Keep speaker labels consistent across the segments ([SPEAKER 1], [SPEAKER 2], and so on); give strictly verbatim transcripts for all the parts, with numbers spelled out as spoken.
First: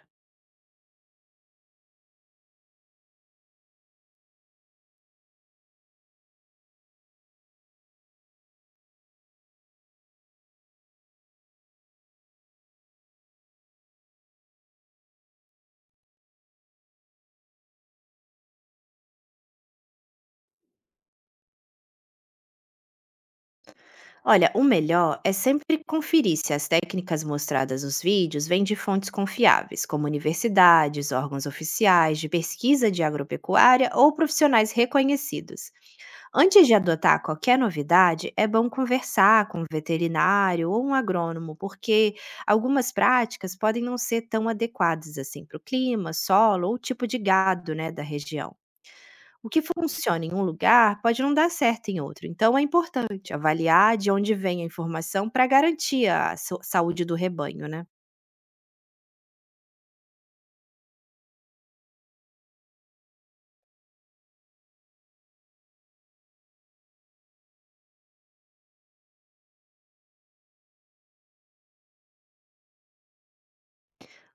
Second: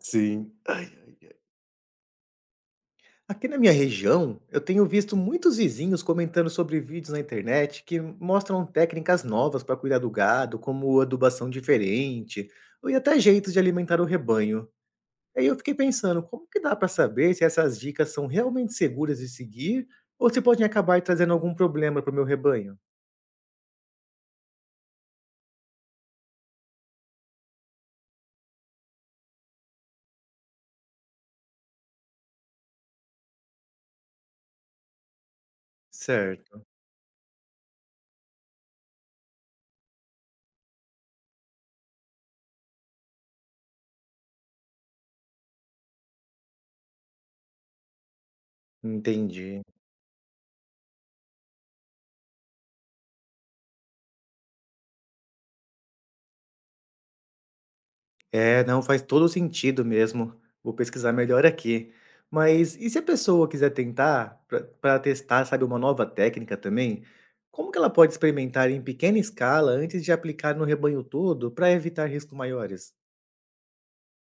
[SPEAKER 1] Sim. Ai. Aqui na minha região, eu tenho visto muitos vizinhos comentando sobre vídeos na internet que mostram técnicas novas para cuidar do gado, como adubação diferente, ou e até jeitos de alimentar o rebanho. Aí eu fiquei pensando, como que dá para saber se essas dicas são realmente seguras de seguir ou se podem acabar trazendo algum problema para o meu rebanho?
[SPEAKER 2] Olha, o melhor é sempre conferir se as técnicas mostradas nos vídeos vêm de fontes confiáveis, como universidades, órgãos oficiais de pesquisa de agropecuária ou profissionais reconhecidos.
[SPEAKER 1] Certo,
[SPEAKER 2] Antes de adotar qualquer novidade, é bom conversar com um veterinário ou um agrônomo, porque algumas práticas podem não ser tão adequadas assim para o clima, solo ou tipo de gado, né, da região. O que
[SPEAKER 1] entendi.
[SPEAKER 2] funciona em um lugar pode não dar certo em outro, então é importante avaliar de onde vem a informação para garantir a sau- saúde do rebanho, né?
[SPEAKER 1] É, não, faz todo o sentido mesmo. Vou pesquisar melhor aqui. Mas e se a pessoa quiser tentar para testar, sabe, uma nova técnica também, como que ela pode experimentar em pequena escala antes de aplicar no rebanho todo para evitar riscos maiores?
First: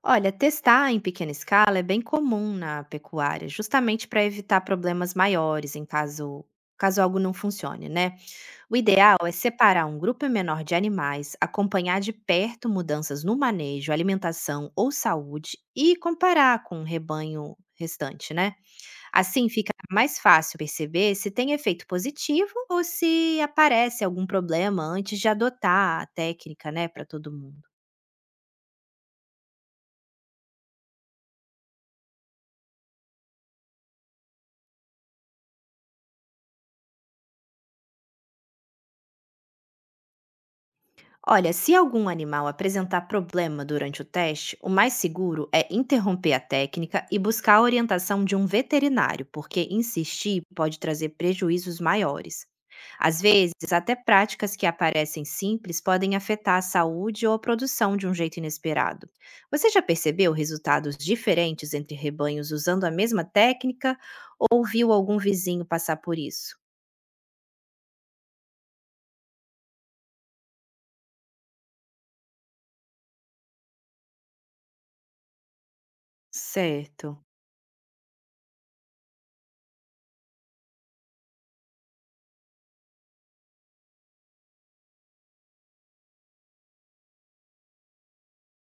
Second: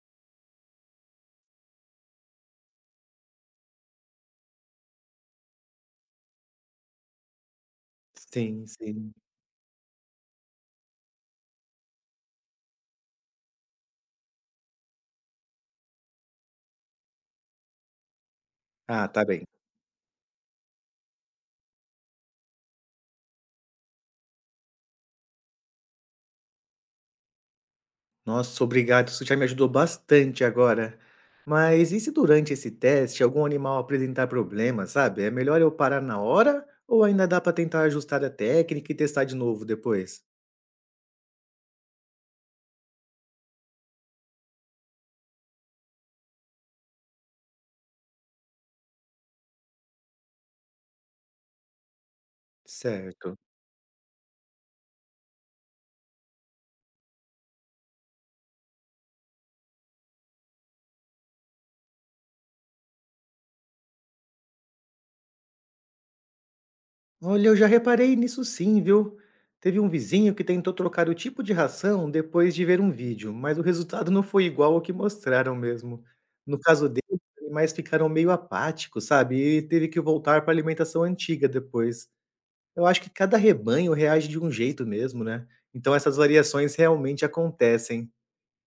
[SPEAKER 2] Olha, testar em pequena escala é bem comum na pecuária, justamente para evitar problemas maiores em caso caso algo não funcione, né?
[SPEAKER 1] Sim,
[SPEAKER 2] O
[SPEAKER 1] sim.
[SPEAKER 2] ideal é separar um grupo menor de animais, acompanhar de perto mudanças no manejo, alimentação ou saúde e comparar com o rebanho restante, né?
[SPEAKER 1] Ah, tá bem.
[SPEAKER 2] Assim fica mais fácil perceber se tem efeito positivo ou se aparece algum problema antes de adotar a técnica, né, para todo mundo.
[SPEAKER 1] Nossa, obrigado. Isso já me ajudou bastante agora. Mas e se durante esse teste algum animal apresentar problemas, sabe? É melhor eu parar na hora ou ainda dá para tentar ajustar a técnica e testar de novo depois?
[SPEAKER 2] Olha, se algum animal apresentar problema durante o teste, o mais seguro é interromper a técnica e buscar a orientação de um veterinário, porque insistir pode trazer prejuízos maiores. Às
[SPEAKER 1] Certo.
[SPEAKER 2] vezes, até práticas que aparecem simples podem afetar a saúde ou a produção de um jeito inesperado. Você já percebeu resultados diferentes entre rebanhos usando a mesma técnica ou viu algum vizinho passar por isso?
[SPEAKER 1] Olha, eu já reparei nisso sim, viu? Teve um vizinho que tentou trocar o tipo de ração depois de ver um vídeo, mas o resultado não foi igual ao que mostraram mesmo. No caso dele,
[SPEAKER 2] Certo.
[SPEAKER 1] os animais ficaram meio apáticos, sabe? E teve que voltar para a alimentação antiga depois. Eu acho que cada rebanho reage de um jeito mesmo, né? Então essas variações realmente acontecem.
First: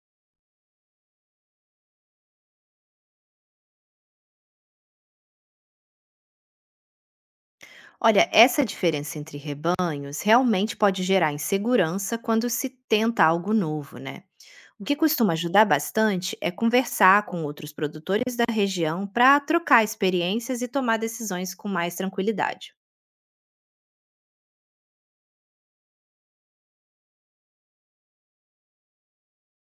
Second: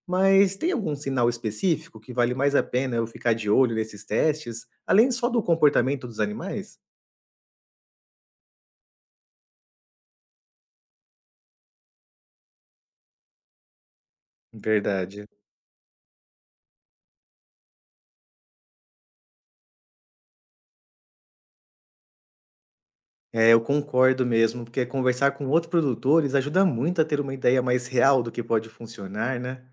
[SPEAKER 1] Mas tem algum sinal específico que vale mais a pena eu ficar de olho nesses testes, além só do comportamento dos animais?
[SPEAKER 2] Olha, essa diferença entre rebanhos realmente pode gerar insegurança quando se tenta algo novo, né? O que
[SPEAKER 1] Verdade.
[SPEAKER 2] costuma ajudar bastante é conversar com outros produtores da região para trocar experiências e tomar decisões com mais tranquilidade.
[SPEAKER 1] É, eu concordo mesmo, porque conversar com outros produtores ajuda muito a ter uma ideia mais real do que pode funcionar, né?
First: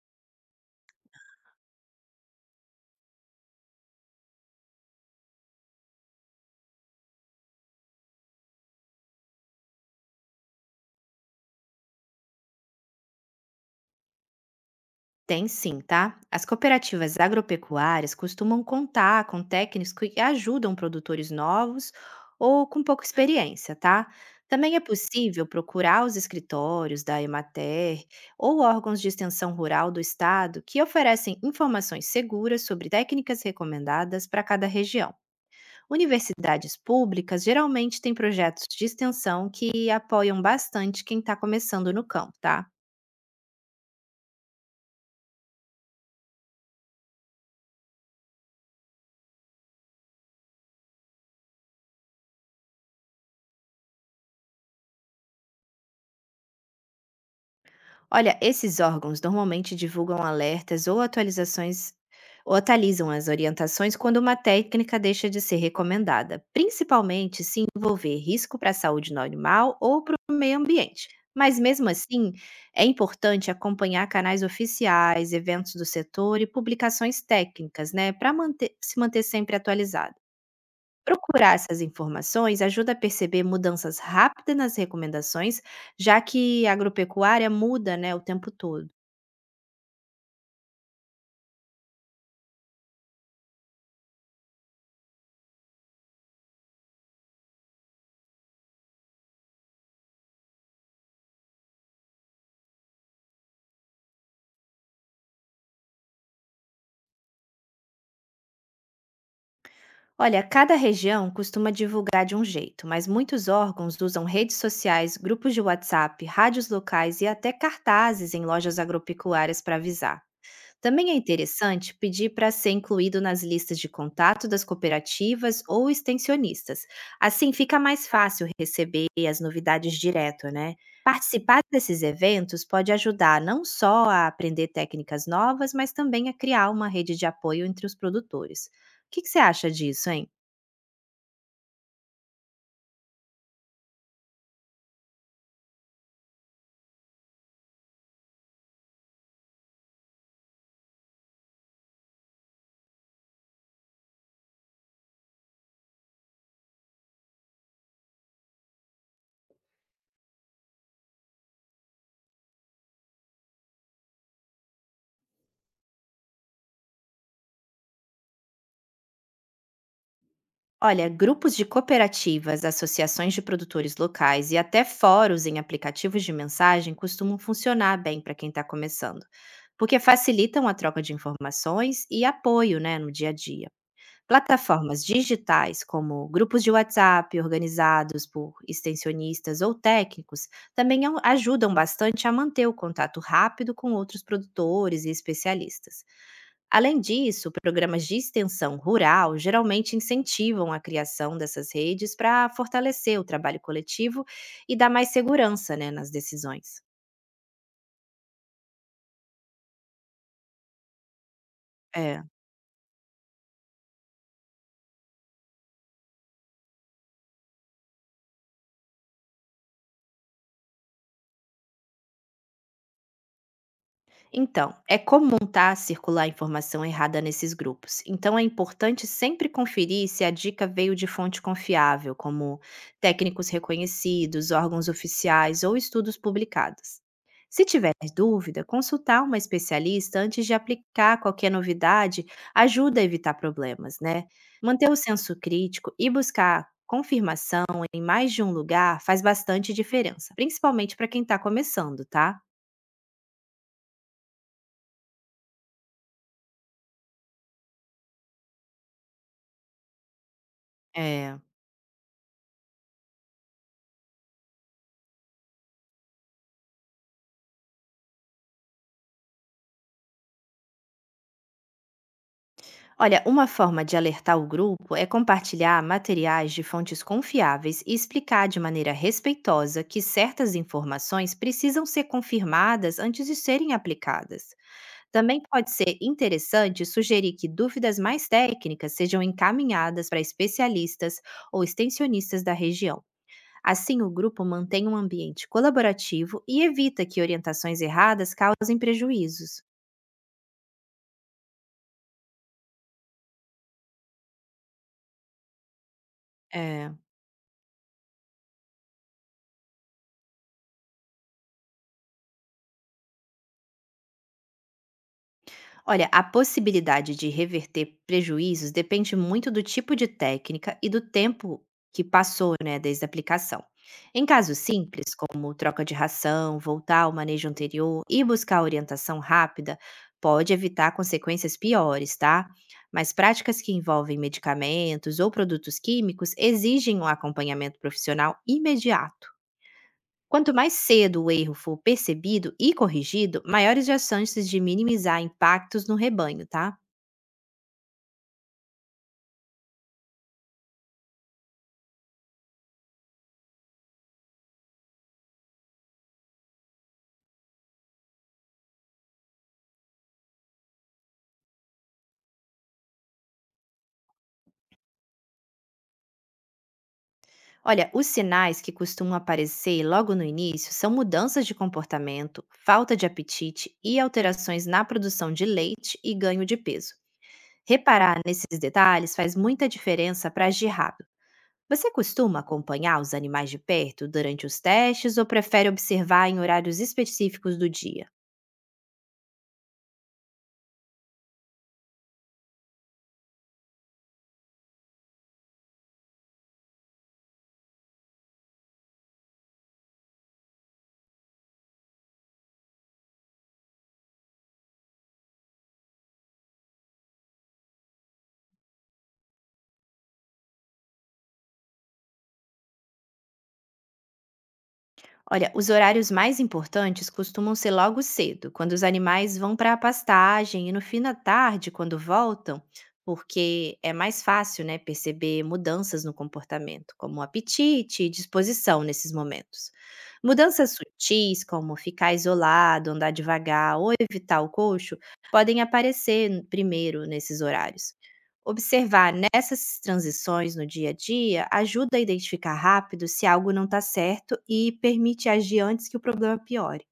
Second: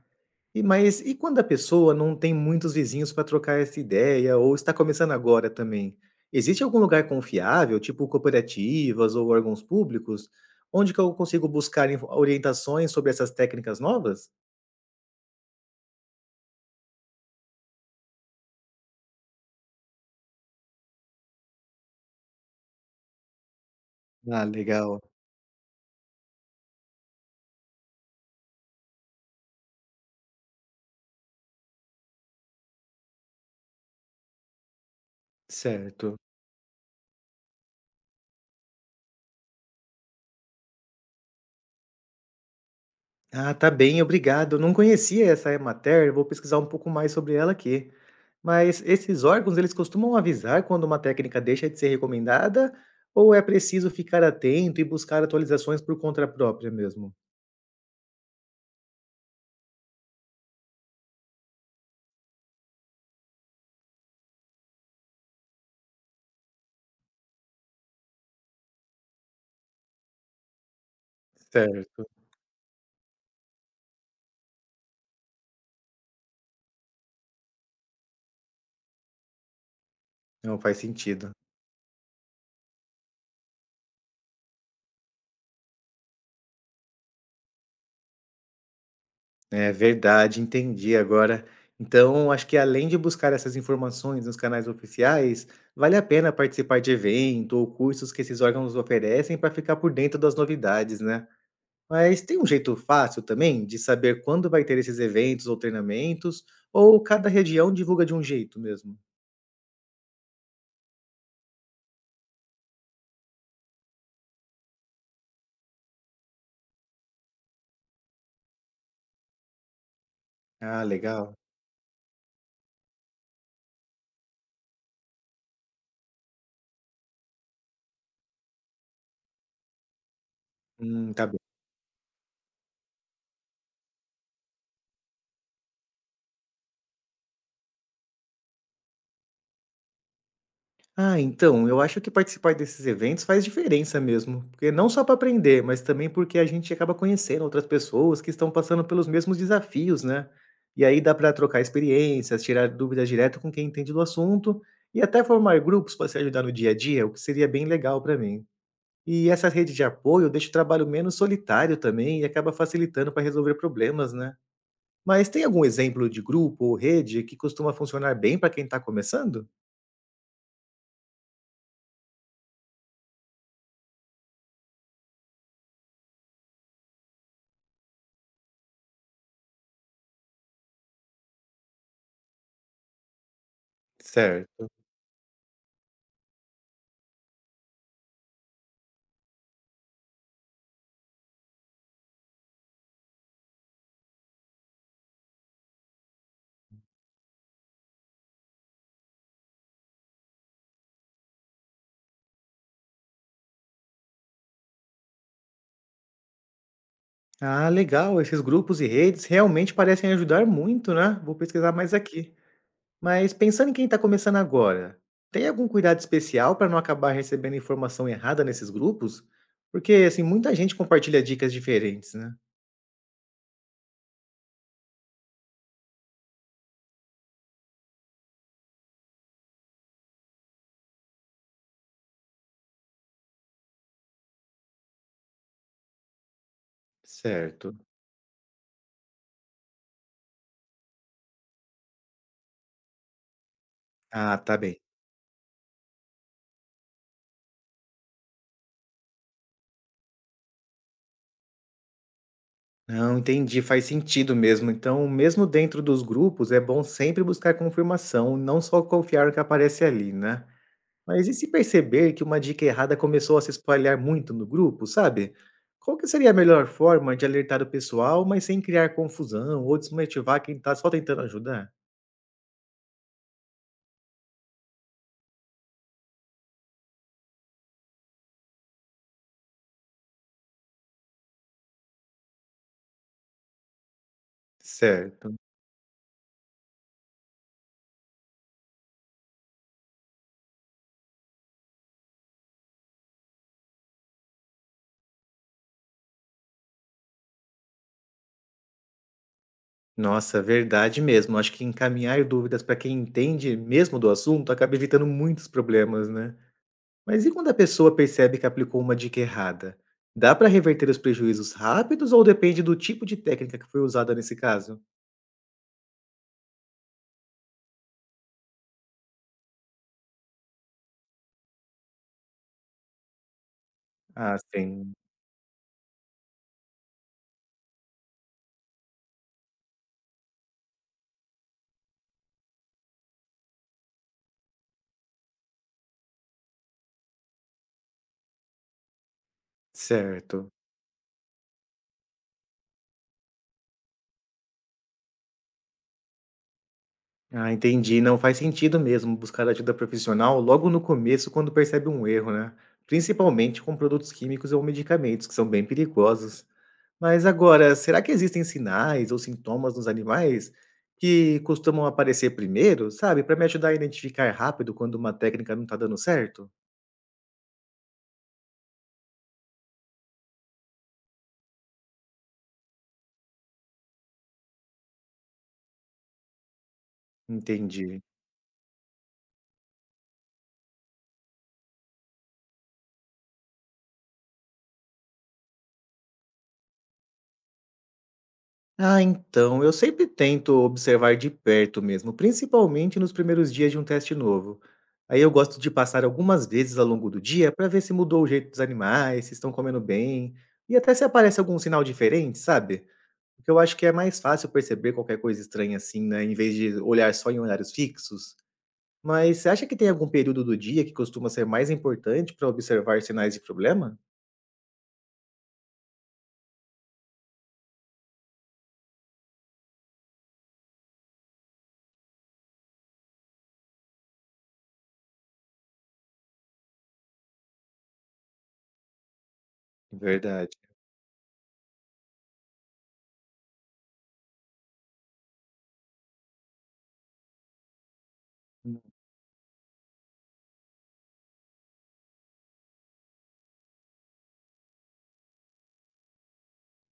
[SPEAKER 1] E mas e quando a pessoa não tem muitos vizinhos para trocar essa ideia ou está começando agora também? Existe algum lugar confiável, tipo cooperativas ou órgãos públicos, onde que eu consigo buscar info- orientações sobre essas técnicas novas?
[SPEAKER 2] Tem sim, tá? As cooperativas agropecuárias costumam contar com técnicos que ajudam produtores novos ou com pouca experiência, tá?
[SPEAKER 1] Ah,
[SPEAKER 2] Também é
[SPEAKER 1] legal.
[SPEAKER 2] possível procurar os escritórios da Emater ou órgãos de extensão rural do estado que oferecem informações seguras sobre técnicas recomendadas para cada região.
[SPEAKER 1] Certo.
[SPEAKER 2] Universidades públicas geralmente têm projetos de extensão que apoiam bastante quem está começando no campo, tá?
[SPEAKER 1] Ah, tá bem, obrigado. Não conhecia essa Emater, vou pesquisar um pouco mais sobre ela aqui. Mas esses órgãos, eles costumam avisar quando uma técnica deixa de ser recomendada ou é preciso ficar atento e buscar atualizações por conta própria mesmo?
[SPEAKER 2] Olha, esses órgãos normalmente divulgam alertas ou atualizações ou atualizam as orientações quando uma técnica deixa de ser recomendada, principalmente se envolver risco para a saúde no animal ou para o meio ambiente. Mas mesmo
[SPEAKER 1] Certo.
[SPEAKER 2] assim, é importante acompanhar canais oficiais, eventos do setor e publicações técnicas, né, para se manter sempre atualizado.
[SPEAKER 1] Não faz sentido.
[SPEAKER 2] Procurar essas informações ajuda a perceber mudanças rápidas nas recomendações, já que a agropecuária muda, né, o tempo todo.
[SPEAKER 1] É verdade, entendi agora. Então, acho que além de buscar essas informações nos canais oficiais, vale a pena participar de evento ou cursos que esses órgãos oferecem para ficar por dentro das novidades, né? Mas tem um jeito fácil também de saber quando vai ter esses eventos ou treinamentos, ou cada região divulga de um jeito mesmo?
[SPEAKER 2] Olha, cada região costuma divulgar de um jeito, mas muitos órgãos usam redes sociais, grupos de WhatsApp, rádios locais e até cartazes em lojas agropecuárias para avisar.
[SPEAKER 1] Ah,
[SPEAKER 2] Também é
[SPEAKER 1] legal.
[SPEAKER 2] interessante pedir para ser incluído nas listas de contato das cooperativas ou extensionistas. Assim fica mais fácil receber as novidades direto, né?
[SPEAKER 1] Hum, tá bem.
[SPEAKER 2] Participar desses eventos pode ajudar não só a aprender técnicas novas, mas também a criar uma rede de apoio entre os produtores. O que, que você acha disso, hein?
[SPEAKER 1] Ah, então, eu acho que participar desses eventos faz diferença mesmo, porque não só para aprender, mas também porque a gente acaba conhecendo outras pessoas que estão passando pelos mesmos desafios, né? E aí dá para trocar experiências, tirar dúvidas direto com quem entende do assunto e até formar grupos para se ajudar no dia a dia, o que seria bem legal para mim. E essa rede de apoio deixa o trabalho menos solitário também e acaba facilitando para resolver problemas, né? Mas tem algum exemplo de grupo ou rede que costuma funcionar bem para quem está começando?
[SPEAKER 2] Olha, grupos de cooperativas, associações de produtores locais e até fóruns em aplicativos de mensagem costumam funcionar bem para quem está começando, porque facilitam a troca de informações e apoio, né, no dia a dia.
[SPEAKER 1] Certo.
[SPEAKER 2] Plataformas digitais como grupos de WhatsApp organizados por extensionistas ou técnicos também au- ajudam bastante a manter o contato rápido com outros produtores e especialistas. Além disso, programas de extensão rural geralmente incentivam a criação dessas redes para fortalecer o trabalho coletivo e dar mais segurança, né, nas decisões.
[SPEAKER 1] Ah, legal, esses grupos e redes realmente parecem ajudar muito, né? Vou pesquisar mais
[SPEAKER 2] É.
[SPEAKER 1] aqui. Mas pensando em quem está começando agora, tem algum cuidado especial para não acabar recebendo informação errada nesses grupos? Porque, assim, muita gente compartilha dicas diferentes, né?
[SPEAKER 2] Então, é comum, tá, circular informação errada nesses grupos. Então, é importante sempre conferir se a dica veio de fonte confiável, como técnicos reconhecidos, órgãos oficiais ou estudos publicados. Se
[SPEAKER 1] Certo.
[SPEAKER 2] tiver dúvida, consultar uma especialista antes de aplicar qualquer novidade ajuda a evitar problemas, né?
[SPEAKER 1] Ah, tá bem.
[SPEAKER 2] Manter o senso crítico e buscar confirmação em mais de um lugar faz bastante diferença, principalmente para quem está começando, tá?
[SPEAKER 1] Não, entendi, faz sentido mesmo. Então, mesmo dentro dos grupos, é bom sempre buscar confirmação, não só confiar no que aparece ali, né? Mas e
[SPEAKER 2] É.
[SPEAKER 1] se perceber que uma dica errada começou a se espalhar muito no grupo, sabe? Qual que seria a melhor forma de alertar o pessoal, mas sem criar confusão ou desmotivar quem tá só tentando ajudar?
[SPEAKER 2] Olha, uma forma de alertar o grupo é compartilhar materiais de fontes confiáveis e explicar de maneira respeitosa que certas informações precisam ser confirmadas antes de serem aplicadas.
[SPEAKER 1] Certo.
[SPEAKER 2] Também pode ser interessante sugerir que dúvidas mais técnicas sejam encaminhadas para especialistas ou extensionistas da região. Assim, o grupo mantém um ambiente colaborativo e evita que orientações erradas causem prejuízos.
[SPEAKER 1] Nossa, verdade mesmo. Acho que encaminhar dúvidas para quem entende mesmo do assunto acaba evitando muitos problemas, né?
[SPEAKER 2] É.
[SPEAKER 1] Mas e quando a pessoa percebe que aplicou uma dica errada? Dá para reverter os prejuízos rápidos ou depende do tipo de técnica que foi usada nesse caso?
[SPEAKER 2] Olha, a possibilidade de reverter prejuízos depende muito do tipo de técnica e do tempo que passou, né, desde a aplicação. Em
[SPEAKER 1] Ah,
[SPEAKER 2] casos
[SPEAKER 1] sim.
[SPEAKER 2] simples, como troca de ração, voltar ao manejo anterior e buscar orientação rápida, pode evitar consequências piores, tá? Mas práticas que envolvem medicamentos ou produtos químicos exigem um acompanhamento profissional imediato.
[SPEAKER 1] Certo.
[SPEAKER 2] Quanto mais cedo o erro for percebido e corrigido, maiores as chances de minimizar impactos no rebanho, tá?
[SPEAKER 1] Ah, entendi. Não faz sentido mesmo buscar ajuda profissional logo no começo quando percebe um erro, né? Principalmente com produtos químicos ou medicamentos, que são bem perigosos. Mas agora, será que existem sinais ou sintomas nos animais que costumam aparecer primeiro, sabe? Para me ajudar a identificar rápido quando uma técnica não está dando certo?
[SPEAKER 2] Olha, os sinais que costumam aparecer logo no início são mudanças de comportamento, falta de apetite e alterações na produção de leite e ganho de peso.
[SPEAKER 1] Entendi.
[SPEAKER 2] Reparar nesses detalhes faz muita diferença para agir rápido. Você costuma acompanhar os animais de perto durante os testes ou prefere observar em horários específicos do dia?
[SPEAKER 1] Ah, então, eu sempre tento observar de perto mesmo, principalmente nos primeiros dias de um teste novo. Aí eu gosto de passar algumas vezes ao longo do dia para ver se mudou o jeito dos animais, se estão comendo bem, e até se aparece algum sinal diferente, sabe? Porque eu acho que é mais fácil perceber qualquer coisa estranha assim, né, em vez de olhar só em horários fixos. Mas você acha que tem algum período do dia que costuma ser mais importante para observar sinais de problema?
[SPEAKER 2] Olha, os horários mais importantes costumam ser logo cedo, quando os animais vão para a pastagem e no fim da tarde, quando voltam, porque é mais fácil, né, perceber mudanças no comportamento, como apetite e disposição nesses momentos.
[SPEAKER 1] Verdade.
[SPEAKER 2] Mudanças sutis, como ficar isolado, andar devagar ou evitar o coxo, podem aparecer n- primeiro nesses horários. Observar nessas transições no dia a dia ajuda a identificar rápido se algo não está certo e permite agir antes que o problema piore.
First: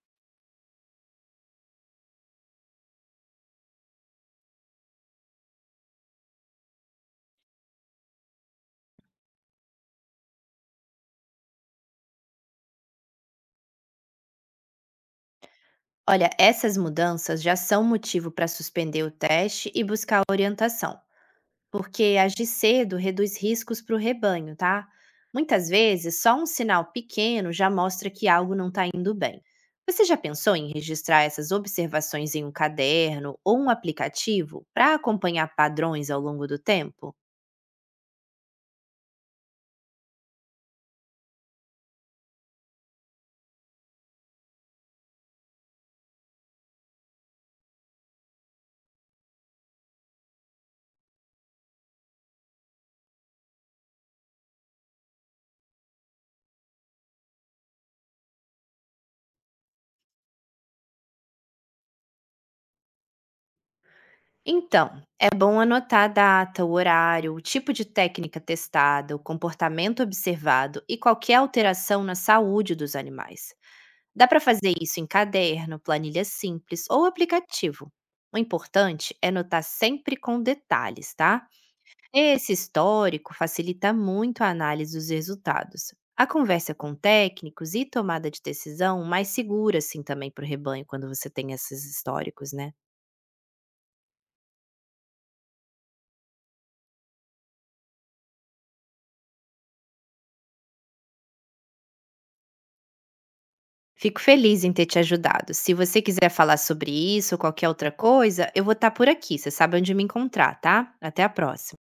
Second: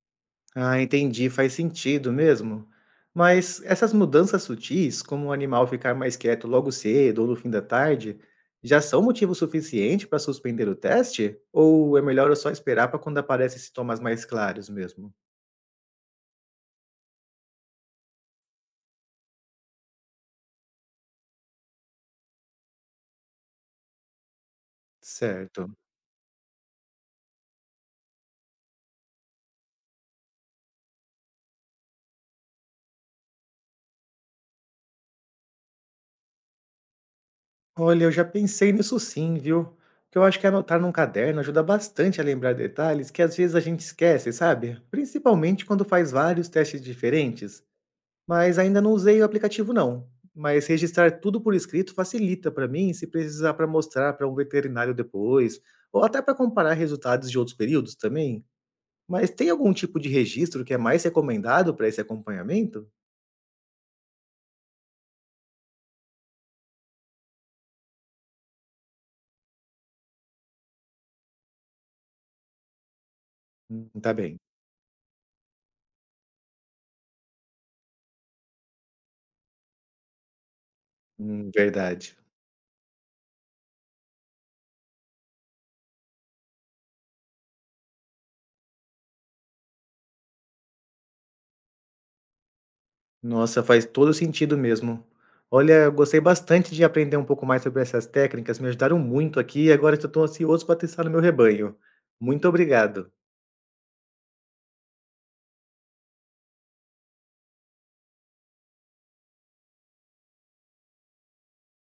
[SPEAKER 1] Ah, entendi, faz sentido mesmo. Mas essas mudanças sutis, como o animal ficar mais quieto logo cedo ou no fim da tarde, já são motivo suficiente para suspender o teste? Ou é melhor eu só esperar para quando aparecem sintomas mais claros mesmo?
[SPEAKER 2] Olha, essas mudanças já são motivo para suspender o teste e buscar orientação, porque agir cedo reduz riscos para o rebanho, tá? Muitas
[SPEAKER 1] Certo.
[SPEAKER 2] vezes, só um sinal pequeno já mostra que algo não está indo bem. Você já pensou em registrar essas observações em um caderno ou um aplicativo para acompanhar padrões ao longo do tempo?
[SPEAKER 1] Olha, eu já pensei nisso sim, viu? Que eu acho que anotar num caderno ajuda bastante a lembrar detalhes que às vezes a gente esquece, sabe? Principalmente quando faz vários testes diferentes. Mas ainda não usei o aplicativo não, mas registrar tudo por escrito facilita para mim se precisar para mostrar para um veterinário depois, ou até para comparar resultados de outros períodos também. Mas tem algum tipo de registro que é mais recomendado para esse acompanhamento?
[SPEAKER 2] Então, é bom anotar a data, o horário, o tipo de técnica testada, o comportamento observado e qualquer alteração na saúde dos animais.
[SPEAKER 1] Hum, tá
[SPEAKER 2] Dá
[SPEAKER 1] bem.
[SPEAKER 2] para fazer isso em caderno, planilha simples ou aplicativo. O importante é anotar sempre com detalhes, tá?
[SPEAKER 1] Hum, verdade.
[SPEAKER 2] Esse histórico facilita muito a análise dos resultados. A conversa com técnicos e tomada de decisão mais segura, assim, também para o rebanho, quando você tem esses históricos, né?
[SPEAKER 1] Nossa, faz todo sentido mesmo. Olha, eu gostei bastante de aprender um pouco mais sobre essas técnicas, me ajudaram muito aqui e agora eu estou ansioso para testar no meu rebanho. Muito obrigado.
[SPEAKER 2] Fico feliz em ter te ajudado. Se você quiser falar sobre isso ou qualquer outra coisa, eu vou estar por aqui. Você sabe onde me encontrar, tá? Até a próxima.